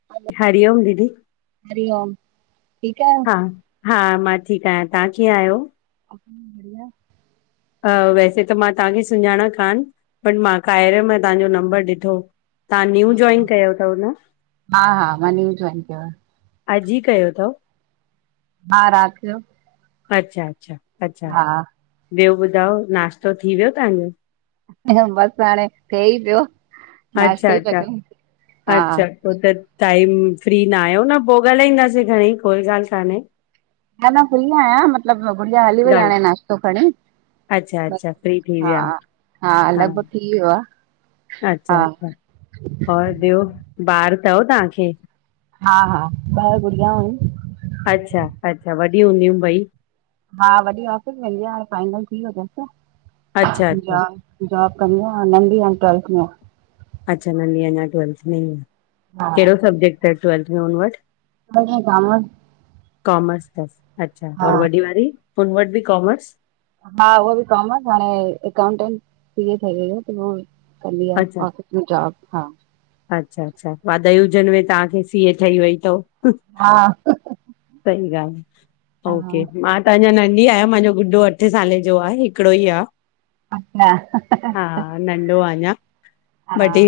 [inaudible] हरिओम दीदी हरिओम ठीक आयो? हा हा मां ठीक आहियां, तहां कीअं आहियो? असीं बढ़िया। अ वैसे त मां तहांखे सुञांणां कान बट मां कार्या मां तहांजो नंबर ॾिठो तहां न्यू जॉइन कयो तव न? हा हा मां न्यू जॉइन कयो आ, अॼु ई कयो तव? हा रात जो। अच्छा, अच्छा अच्छा हा ॿियो ॿुधायो नाश्तो थी वियो तहांजो? बस हाणे थिये ई पियो नाश्तो ई पिया कयंउं हा हो त टाइम फ्री नाहियो न पो ॻाल्हाईंदासीं खणीं कोई ॻाल्हि कान्हे। न न फ्री आहियां मतिलॿ गुड़िया हली वई हाणे ॻाल्हि नाश्तो खणीं अच्छा ब् अच्छा फ्री थी हा विया हा लॻभॻ थी वियो आ। अच्छा अच्छा और ॿियो ॿार तव तहांखे? हा हा ॿ गुड़ियाउ इनि अच्छा अच्छा वॾी हूंदियूं ॿई? हा वॾी ऑफिस वेंदी आ हांणे फाइनल थी वियो तस अच्छा अच्छा जाब जॉब कंदी आ, अंउ नंढी हाणे ट्वेल्थ में आ। अच्छा नंढी अंञां ट्वेल्थ में ई आ, हा कहिड़ो सब्जेक्ट तस ट्वेल्थ में हुन वटि? ट्वेल्थ में कामर्स। कॉमर्स तस अच्छा हा और वॾी वारी हुन वटि बि कॉमर्स? हा उहा बि काॅमर्स हाणे अकाउटेंट सी ए ठही वई आ त हो कंदी आ आफिस जाब हा। अच्छा-अच्छा वाधायूं हुजनव तव्हांखे सीए ठही वई तव हा। सही ॻाल्ह आ ओके, हा मां त अंञां नंढी आहियां मांजो गुॾो अ अठे साले जो आहे हिकड़ो ई आ। अच्छा। हा नंढो आ अंञां, हा ॿड्ड हे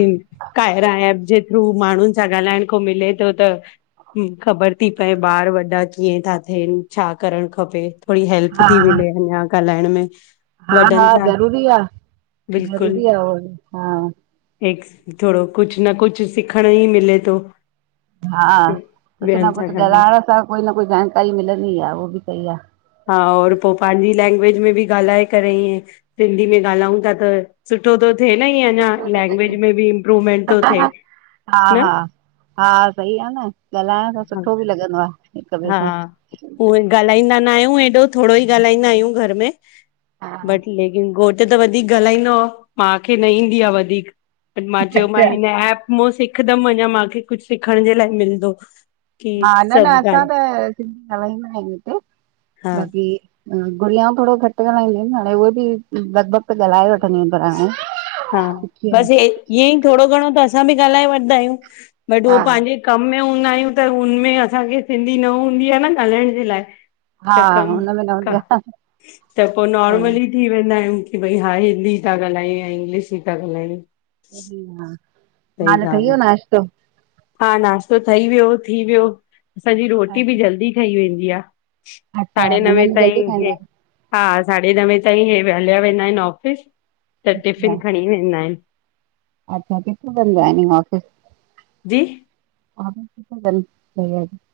कायरा एप जे थ्रू माण्ंहुनि सां ॻाल्हाइण को मिले तो त हुं ख़बर ती पए ॿार व ॾा कीअं था थियेन, छा करण खपे थोड़ी हेल्प हा ती मिले अंञां ॻाल्हाइण में हा वॾनि हा सां ज़रूरी आ ज़रूरी आ उ हा एक्स थोड़ो कुछ न कुछ सिखणु ई मिले तो। हा कुछ न कुछ गॾु ॻाल्हाइण सां कोई न कोई जानकारी मिलंदी आ उहो बि सही आ। हा और पो पांजी लैंग्वेज में बि ॻाल्हाए करे ईअ सिंधी में ॻाल्हाउं ता त सुठो तो थे न ईएंं अंञां सुठो लॻे। लैंग्वेज में बि इमप्रूवमेंट तो थे। हा हा हा सही आ न ॻाल्हाइण सां सुठो बि लॻंदो आ। हा उहोइ ॻाल्हाईंदा न आहियूं एॾो, थोड़ो ई ॻाल्हाईंदा आहियूं घर में हा बट लेकिन घोटु त वधीक ॻाल्हाईंदो आ मांखे न ईंदी आ वधीक बट मां चयो मा अच्छा हिन एप मुं सिखदम अंञां माखे कुछ सिखण जे लाए मिलदो की सभु गाल् अ सिंधी ॻाल्हाइंदा आयूं हिते, हा बाक़ी गुड़ियाऊं थोड़ो घट ॻाल्हाईंदियूं आहिन हाणे उहे बि लॻभॻि त ॻाल्हाए वठ हा बस ए ईअं ई थोरो घणो त असां बि ॻाल्हाए वठदा आयूं। बट उह पांजे कम में हूंदा आयूं त हुनमें असांखे सिंधी न हूंदी आ न ॻाल्हाइण जे लाए। हा त कम हुनमें न हूंदी क त पो आहे नॉर्मली थी वेंदा आयूं की भई हा हिंदी ता ॻाल्हायूं या इंग्लिश ई था ॻाल्हायूं। सही हाल ठइ ॻाल्हि आहे वियो नाश्तो। हा नाास्तो ठइ वियो, थी वियो, असांजी रोटी बि जल्दी ठई वेंदी आ। अच्छा साढे नवे मंझंदि जो जल्दी ताईं हे खाईंदा आहिनि हा साढे नवे ताईं हे हलिया वेंदा आहिन ऑफ़िस त टिफ़िन अच्छा खणी वेंदा आहिन। अच्छा, किथे कंदा इन ऑफिस? जी, [unintelligible]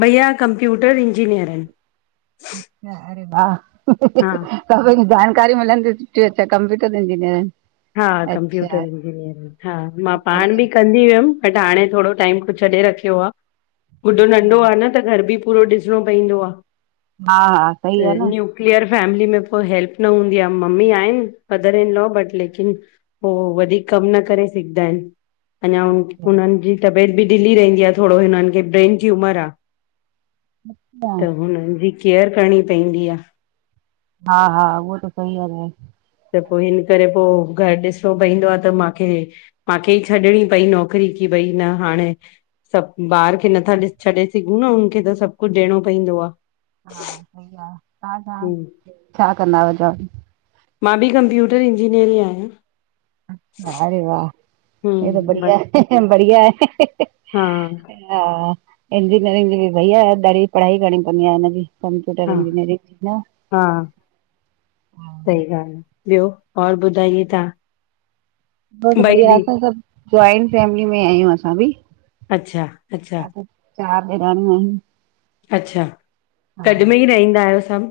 भैया कंप्यूटर इंजीनियर आहिन। अच्छा, अरे वाह! हा सभई जानकारी मिलंदी सुठी अचा कंप्यूटरं इंजीनियर इन। हा कंप्यूटर इंजीनियरिंग हा मां पाण बढ़िया बि कंद थी वियम, बट हाणे थोडो टाइम खों छॾे रखयो आ, गुड्डो नंढो आ न। त घर बि पूरो ॾिसणो पईदो आ हा हा त सही आहे न्यू न न्यूक्लियर फैमिली में पो हेल्प न हूंदी आ मम्मी आहिन मदर इन लॉ बट लेक किन पो वधीक कम न करे सघदा अहिन अञा अच्छा हुनन जी त ट बि ढिलली रहंदी आ थोरो हिनन खे ब्रेन ट्यूमर आ। त हुनन जी केयर करणी पईंदी आ। हा हा उहो त सही आहे भे त पो हिन करे पो घर ॾिसणो पईंदो आ त माखे मांखे ई छॾिणी पई नौकिरी की भई न हाणे सभ ॿार खे नथा छॾे डि सघूं न हुनखे त सभ कुझ ॾियणो पईंदो आ। हा सही आ, तां छा हूं छा कंदा आयो जॉब? मां बि कंप्यूटर इंजीनियर ई आयां। अरे वाह हे त हूं बढ़िया बस ए बढ़िया ए। हा, हा, इंजीनियरिंग जी बि भैया अ ॾाढी पढ़ाई करिणी पवंदी आ हिनजी। कंप्यूटर हा इंजिनीयरींग, न। हा, सही ॻाल, ॿियो और ॿुधाई तहां। ॿियो सभ बढ़िया असां सभ जॉइंट फैमिली में आयूं असां बि अच्छा अच्छा। असां चार डेरानी आयूं। अच्छा, गॾ में ई रहींदा आयो सभ?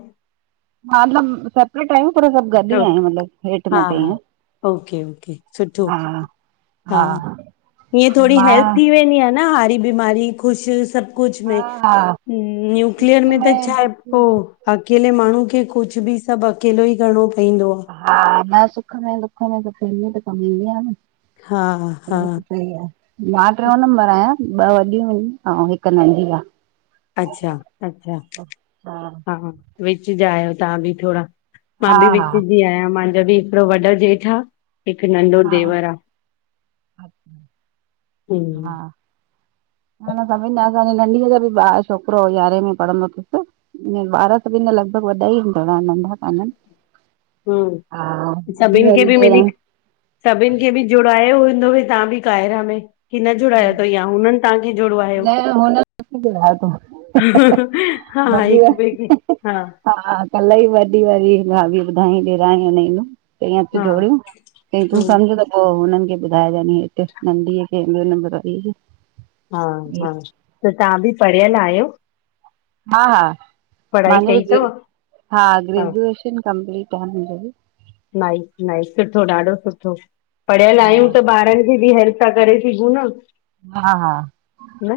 हा सभ सेपरेट आयूं पर सभ गॾ ही आहे, मतलब हेठ हा मथे हा ओके ओके सुठो हा। हा, हीअं थोडी हेल्प मां थी वेंदी आ न हारी बीमारी ख़ुश सभ कुझ हा में हा न्यूक्लियर सुखे में त छा दुख पो हा अकेले माण्हू खे कुझ बि सभ अकेलो ई करणो पइंदो आ। हा, न सुख में, दुख में त फैमिली त कम ईदी आ न। हा हा उहो त सही आ। मां ट्रेयों नंबर आहयां, ॿ वॾियूं आहिन ऐं हिक नंढी आ। अच्छा अच्छा, अच्छा हा विच जा आहयो तहां बि थोॾा। मां हा बि विच हा जी आहयां, मांजो बि हिकड़ो वॾो जेठ आ, हिक नंढो देवर आ। अचछा! हम्म हा न न सभिन खां असांजी नंढीअ जो बि बार छोकिरो यारहें में पढ़ंदो थस। बार सभिन जा लॻभॻ वढा ई आहिन पाण, नंढा कानन। हम्म, सभिन खे वारी बि ॾेर मिली। सभिन खे बि जुड़ायो हूंदो तहां बि काइरा में? हिनन जोड़ाया अथव या हुननि तहां खे जोड़वायो। न हुन थोड़ी जोड़ायो थंउ। हा, हिक ॿे खे, हा। हा कल्ह ई वॾी वारी भाभी ॿुधाई ॾेराणी हुनइ नुंह। ईय ति हा जोड़ियूं, ईय तूं हम्म समझ त पो हुननि खे ॿुधाएजान हिते नंढीअ खे ॿियो नंबर वरीय खे। त ताहां बि पढ़ियल आहियो? हा, हा पढ़ाई मांजो बि कई ग्रे अथव हा ग्रेजुएशन कंप्लीट आ मुंहिंजो बि। नाइ नाइ, सुठो ॾाढो सुठो, पढ़ियल आहियूं त हा ॿारनि खे बि हेल्प था करे सघूं न। हा हा। न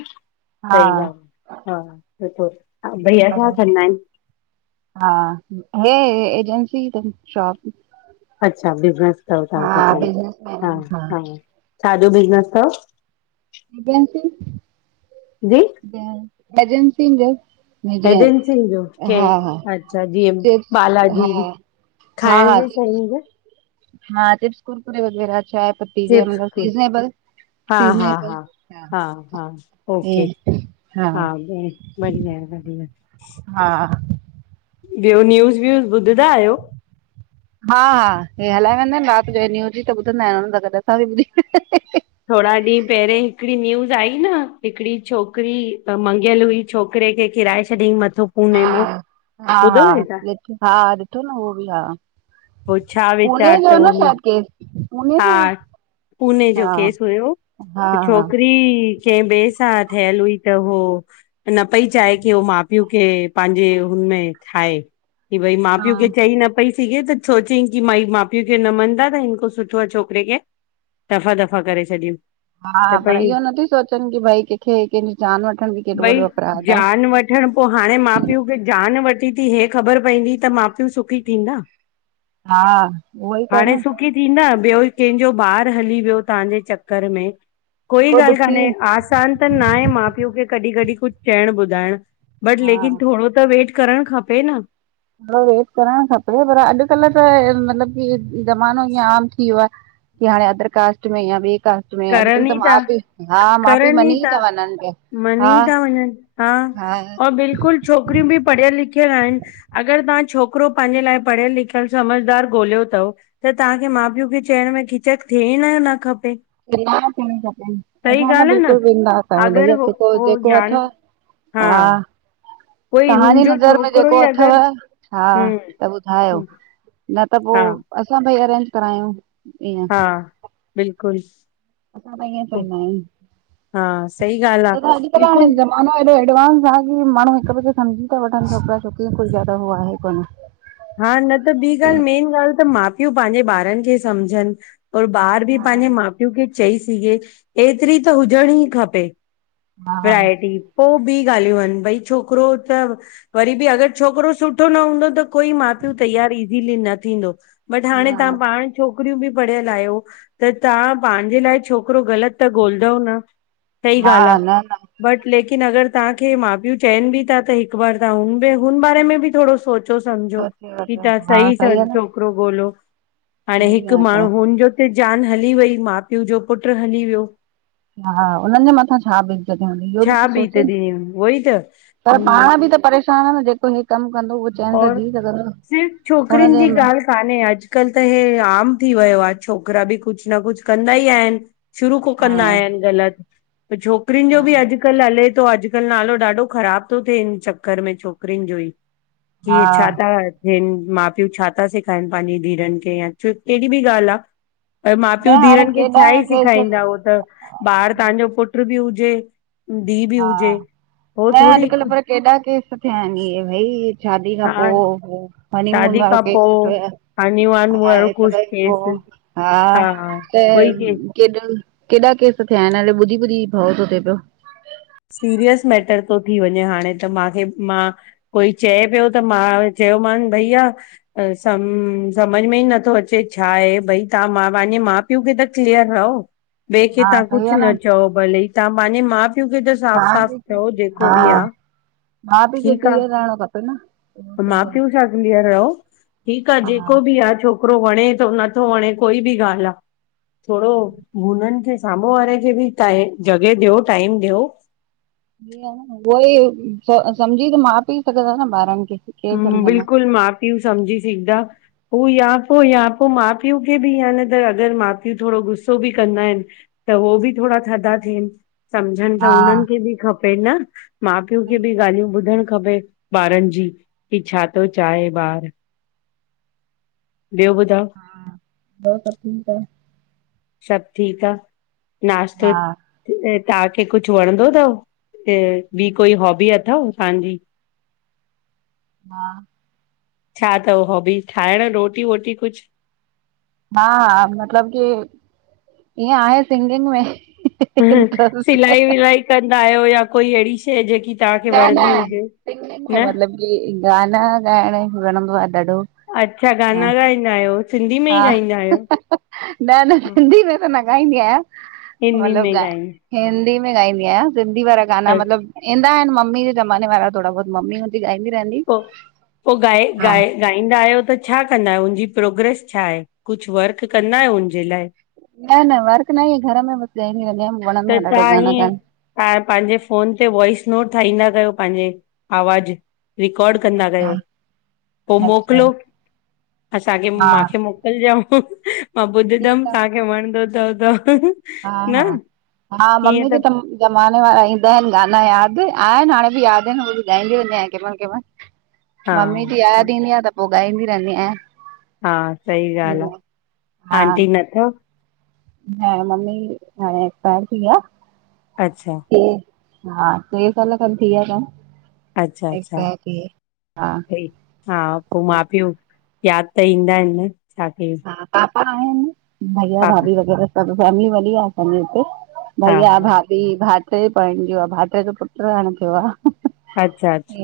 हा सही ॻाल आ, हा भईया पर छा कंदा आहिन? हा, हे एजेंसी थन, शॉप। अच्छा बिज़नेस तव हा तहांखे बि, बिजनेस मैन हा हा छाजो बिज़नेस थव? एजेंसी जी सि एजेंसी जो। [unintelligible] एजेंसी जो, हा केड़ी, हा अच्छा जीअं चिप्स बालाजी। हा हा खाइण हा जी शयुन जो हा चिप्स, कुरकुरे वगैरह चांय पत्ती जिंए चिप्स मतलब सीज़नेबल। हा हा हा, हा हा ओके, हा बढ़िया आए, बढ़िया आए। हा ॿियो न्यूज़ व्यूज़ ॿुधंदा आहियो? हा हा हे हलाए वियंदा आहिन रात जो न्यूज इ त ॿुधंदा आहिन, हुन सां गॾु असां बि ॿुधी थोड़ा र्ॾींहं पहिरींअ हिकड़ी न्यूज़ आई न हिकिड़ी छोकरी मंगियल हुई छोकिरे खे किराए छॾियईं मथों। हा हा, हा हा ॾिठो न उहो बि हा। पो छा पूने विचार जो तव उन? [unintelligible] हा, पूने जो हा केस हुयो हा त हा छोकिरी कैं ॿे सां थयल हुई त हो न पई चाहे कि हो माउ पीउ खे पंहिंजे हुनमें ठाहे। कि भई माउ हा पीउ खे चई न पई सघे त सोचई कि माई माउ पीउ न मञंदा त हिन खो सु सुठो आ छोकिरे खे रफ़ा दफ़ा करे छॾियूं। हा त पर भई इहो नथी सोचनि कि भई कंहिंखे कंहिंजी जान वठण बि केॾो वॾो अपराध आ। खेर पोइ हाणे माउ पीउ खे जान वठी थी, हे ख़बर पवंदी त मा पीउ सुखी थींदा? हा उहो ई त न। थी न ॿियो इ कंहिंजो ॿारु हली वियो तव्हांजे चक्कर में। कोई उहो ॻाल्हि दुखी कान्हे आसान त न आहे माउ पीउ खे कॾहिं कॾहिं कुझु चइणु ॿुधाइणु। बट हा लेकिन थोणो त वेट करण खपे न। हा उहे करण खपे पर अॼुकल्ह त ई मतलबु की ज़मानो ईअ आम थी वियो आहे की हाणे अदर कास्ट में या ॿिए कास्ट में अॼुकल्ह करनि त ई था माउ पीउ हा माउ पीउ मञी ई था वञनि प्या। मनी था वञनि हा और बिल्कुलु छोकिरियूं बि पढ़ियल लिखियल आहिनि। अगर तव्हां छोकरो पंहिंजे लाइ पढ़ियल लिखियल समझदार ॻोल्हियो अथव त तव्हांखे माउ पीउ खे चइण में झिझक थियण न खपे। बिंदास थियण खपेन सही असां त ॻाल्हि आहे न बिल्कुलु बिंदास आहियूं अगरि भैया हो जेको हो जेको यान अथव हा कोई तव्हांजी हुनजो नज़र में छोकिरो जेको ई अथव अगरि हा हम्म त ॿुधायो। हम्म न त हा पोइ असां भई अरेंज करायूं। ईअं हा बिल्कुलु। असां त ईअ चईंदा आहियूंल हा सही ॻाल्हि छो त आहे अंॼकल हाणे बिल्कुलु जमा माना हेॾो एडवांस आहे की माण्हू हिक ॿिए खे समझी था वठनि छोकिरा छोकरियू कोई ज्यादा उह आहे कोन। हा न त ॿी ॻाल्हि मेन ॻाल्हि त माउ पीउ पंहिंजे ॿारनि खे समझनि और ॿार बि पंहिंजे माउ पीउ खे चई सघे एतिरी त हुजण ई खपे हा वैरायटी पो ॿी ॻाल्हियूं आहिनि भई छोकिरो त व वरी बि अगरि छोकिरो सुठो न हूंदो त कोई माउ पिउ तैयार ईजीली न थींदो बट हाणे न तव्हां पाण कु छोकरियूं बि पढ़ियल आहियो त तव्हां पंहिंजे लाइ छोकिरो ग़लति त ॻोलंदव न, सही हा ॻाल्हि आ। न न बट लेकिन अगरि तव्हांखे माउ पीउ चवनि बि था त हिकु बार तव्हां हुंदे हुन बारे में बि थोड़ो सोच तो समझो सोचे की वठो तव्हां हा सही सां आहे न छोकिरो ॻोल्यो हाणे सही हिकु ॻाल्हि माण्हू हुनिजो ते जान हली वई माउ पीउ जो पुट्र हली वियो हा आ हुन्हनि जे मथां छा बीतजंदी हूंदि इहो छा बि सोचे बीतंदी उहो ई त पर हम्म, पाण बि त परेशान आ न जेको हे कमु कंदो उहो चैन सां और जी सघंदो न सिर्फ़ छोकिरिन हुनजे जी ॻाल्हि कान्हे अॼकल्ह त हे आम थी वियो आहे छोकिरा बि कुछ न कुछ कंदा ई आहिनि शुरू को हा कंदा आहिनि ग़लति त छोकिरिन जो बि अॼु कल्ह हले थो अॼुकल्ह नालो ॾाढो ख़राब थो थिए हिन चक्कर में छोकिरिन जो ई। हा केर छा था ॾियन माउ पीउ छा था सेखारनि पंहिंजी धीरनि खे या कहिड़ी बि ॻाल्हि आ। पर माउ पीउ न हाणे धीरनि खे केॾा छा ई केस सेखारींदा उ न त ॿार तव्हांजो पुट्र बि हुजे धी बि हुजे हो थोरी अॼुकल्ह पर केॾा केस थिया आहिनि इहे बई शादी खां हा पोइ हनीमून शादी वारो खां केस पो ॾिठोया हानी वान वारो आहे ख़ुशि तडहेप पो थिएसि हा त कोई के केतरन केॾा केस थिया आहिनि हाणे ॿुधी ॿुधी भवु थो थिए पियो सीरियस मैटर तो थी वञे हाणे। त माखे मां कोई चए पियो त मां चयोमान भईया अ सम समझ में ई नथो अचे छाहे बई तव्हां मां पंहिंजे माउ पिउ खे त क्लिअर रहो ॿे खे हा तव्हां सही कुझु आ न चओ भले तव्हां पंहिंजे माउ पिउ खे त हा साफ़ साफ़ चओ जेको हा बि आ माउ पीउ खे ठीक आ, क्लीअर रहणो खपे न उहो माउ सही पीउ सां क्लीअर रहो। ठीकु आ जेको बि आ छोकिरो वणे थो नथो वणे कोई बि ॻाल्हि आ थोडो हुननि खे साम्हूं वारे खे बि त जॻहि ॾियो टाइम ॾियो। उहो ई समझी त, मां पीउ सघंदा न ॿारनि खे। केरु हम्म सम्झंदा। बिल्कुल माउ पीउ समझी सिघदा। हू या पोइ या पोइ माउ पीउ खे बि या न त अगरि माउ पीउ थोरो गुस्सो बि कंदा आहिनि त हो बि थोड़ा थधा थियनि। सम्झनि त हा उन्हनि खे बि खपे न? माउ पीउ हा खे बि ॻाल्हियूं ॿुधण खपे ॿारनि जी की छा थो चाहे ॿारु। ॿियो ॿुधायो? हा ॿियो सब ठीक आहे। सभु ठीकु आ, नाश्तो हा तव्हांखे कुछ वणंदो अथव? अ ॿी कोई हॉबी अथव तव्हांजी? हा छा तव हॉबी ठाहिण रोटी वोटी कुछ? हा हा मतलब की ईअं आहे सिंगिंग में। इंट्रस्ट। सिलाई विलाई कंदा आहियो या कोई अहिड़ी शइ जेकी तव्हांखे न वणंदी न हुजे सिंगिंग में, न मतलब कि गाना गाइण वणंदो आ ॾाढो। अच्छा हा गाना ॻाईंदा आहियो, सिंधी में ई हा ॻाईंदा आहियो? न न हा, सिंधी में त न गाईंदी आहियां हिंदी में मतलब ॻा ॻाईंदा हिंदी में गाईंदी आहियां। सिंधी वारा गाना अच्छा, मतिलबु ईंदा आहिनि मम्मी जे ज़माने वारा थोड़ा बहुत मम्मी ॻाईंदी रहंदी। पो पो गाए हा गाए गाईंदा आहियो त छा कंदा आहियो उनजी प्रोग्रेस छा आहे? कुछ वर्क कंदा आहियो हुनजे लाइ? न न वर्क न घर में बस गाईंदी रहंदी आहियां। त वणंदो आ ॾाढो तंहा गाना हिअ ॻाइण। हाँ पाहिंजे फ़ोन ते वॉइस नोट ठाहींदा कयो पाहिंजे आवाज़ रिकॉर्ड कंदा हा कयो। पो अच्छा मोकल्यो, असांखे हा मांखे मो कुलजो मां ॿुधंदमि ठीकु तव्हांखे वणंदो तव त। हा न हा हा ईअं मम्मी खे त तंम ज़माने वारा ईंदा आहिनि गाना याद आहिंन हाणे बि याद आहिंन, उहे बि ॻाईंदी रंहदी आहियां के मल के मल। [inaudible] मम्मी जी याद ईंदी आ त पो ॻाईंदी रहंदी आया। हा सही ॻाल्हि आ। हा आंटी न थव? न मम्मी हाणे एक्सपायर थी वया। अच्छा ट्रे ट्रे साल खन थी विया तन अच्छा अच्छा एक्सपायर थिया हाँ सही हा पो माउ पीउ यादि त ईंदा आहिनि न छा कयूं। हाँ पापा त आहिनि। भैया, पापा भाभी वग़ैरह सभ फैमिली वॾी आ असांजे हूते। हा भईया हा भाभी भाट्रो पैणजो आ, भाट्रे खे पुट्र हाणे थ्यो आ। अच्छा अछ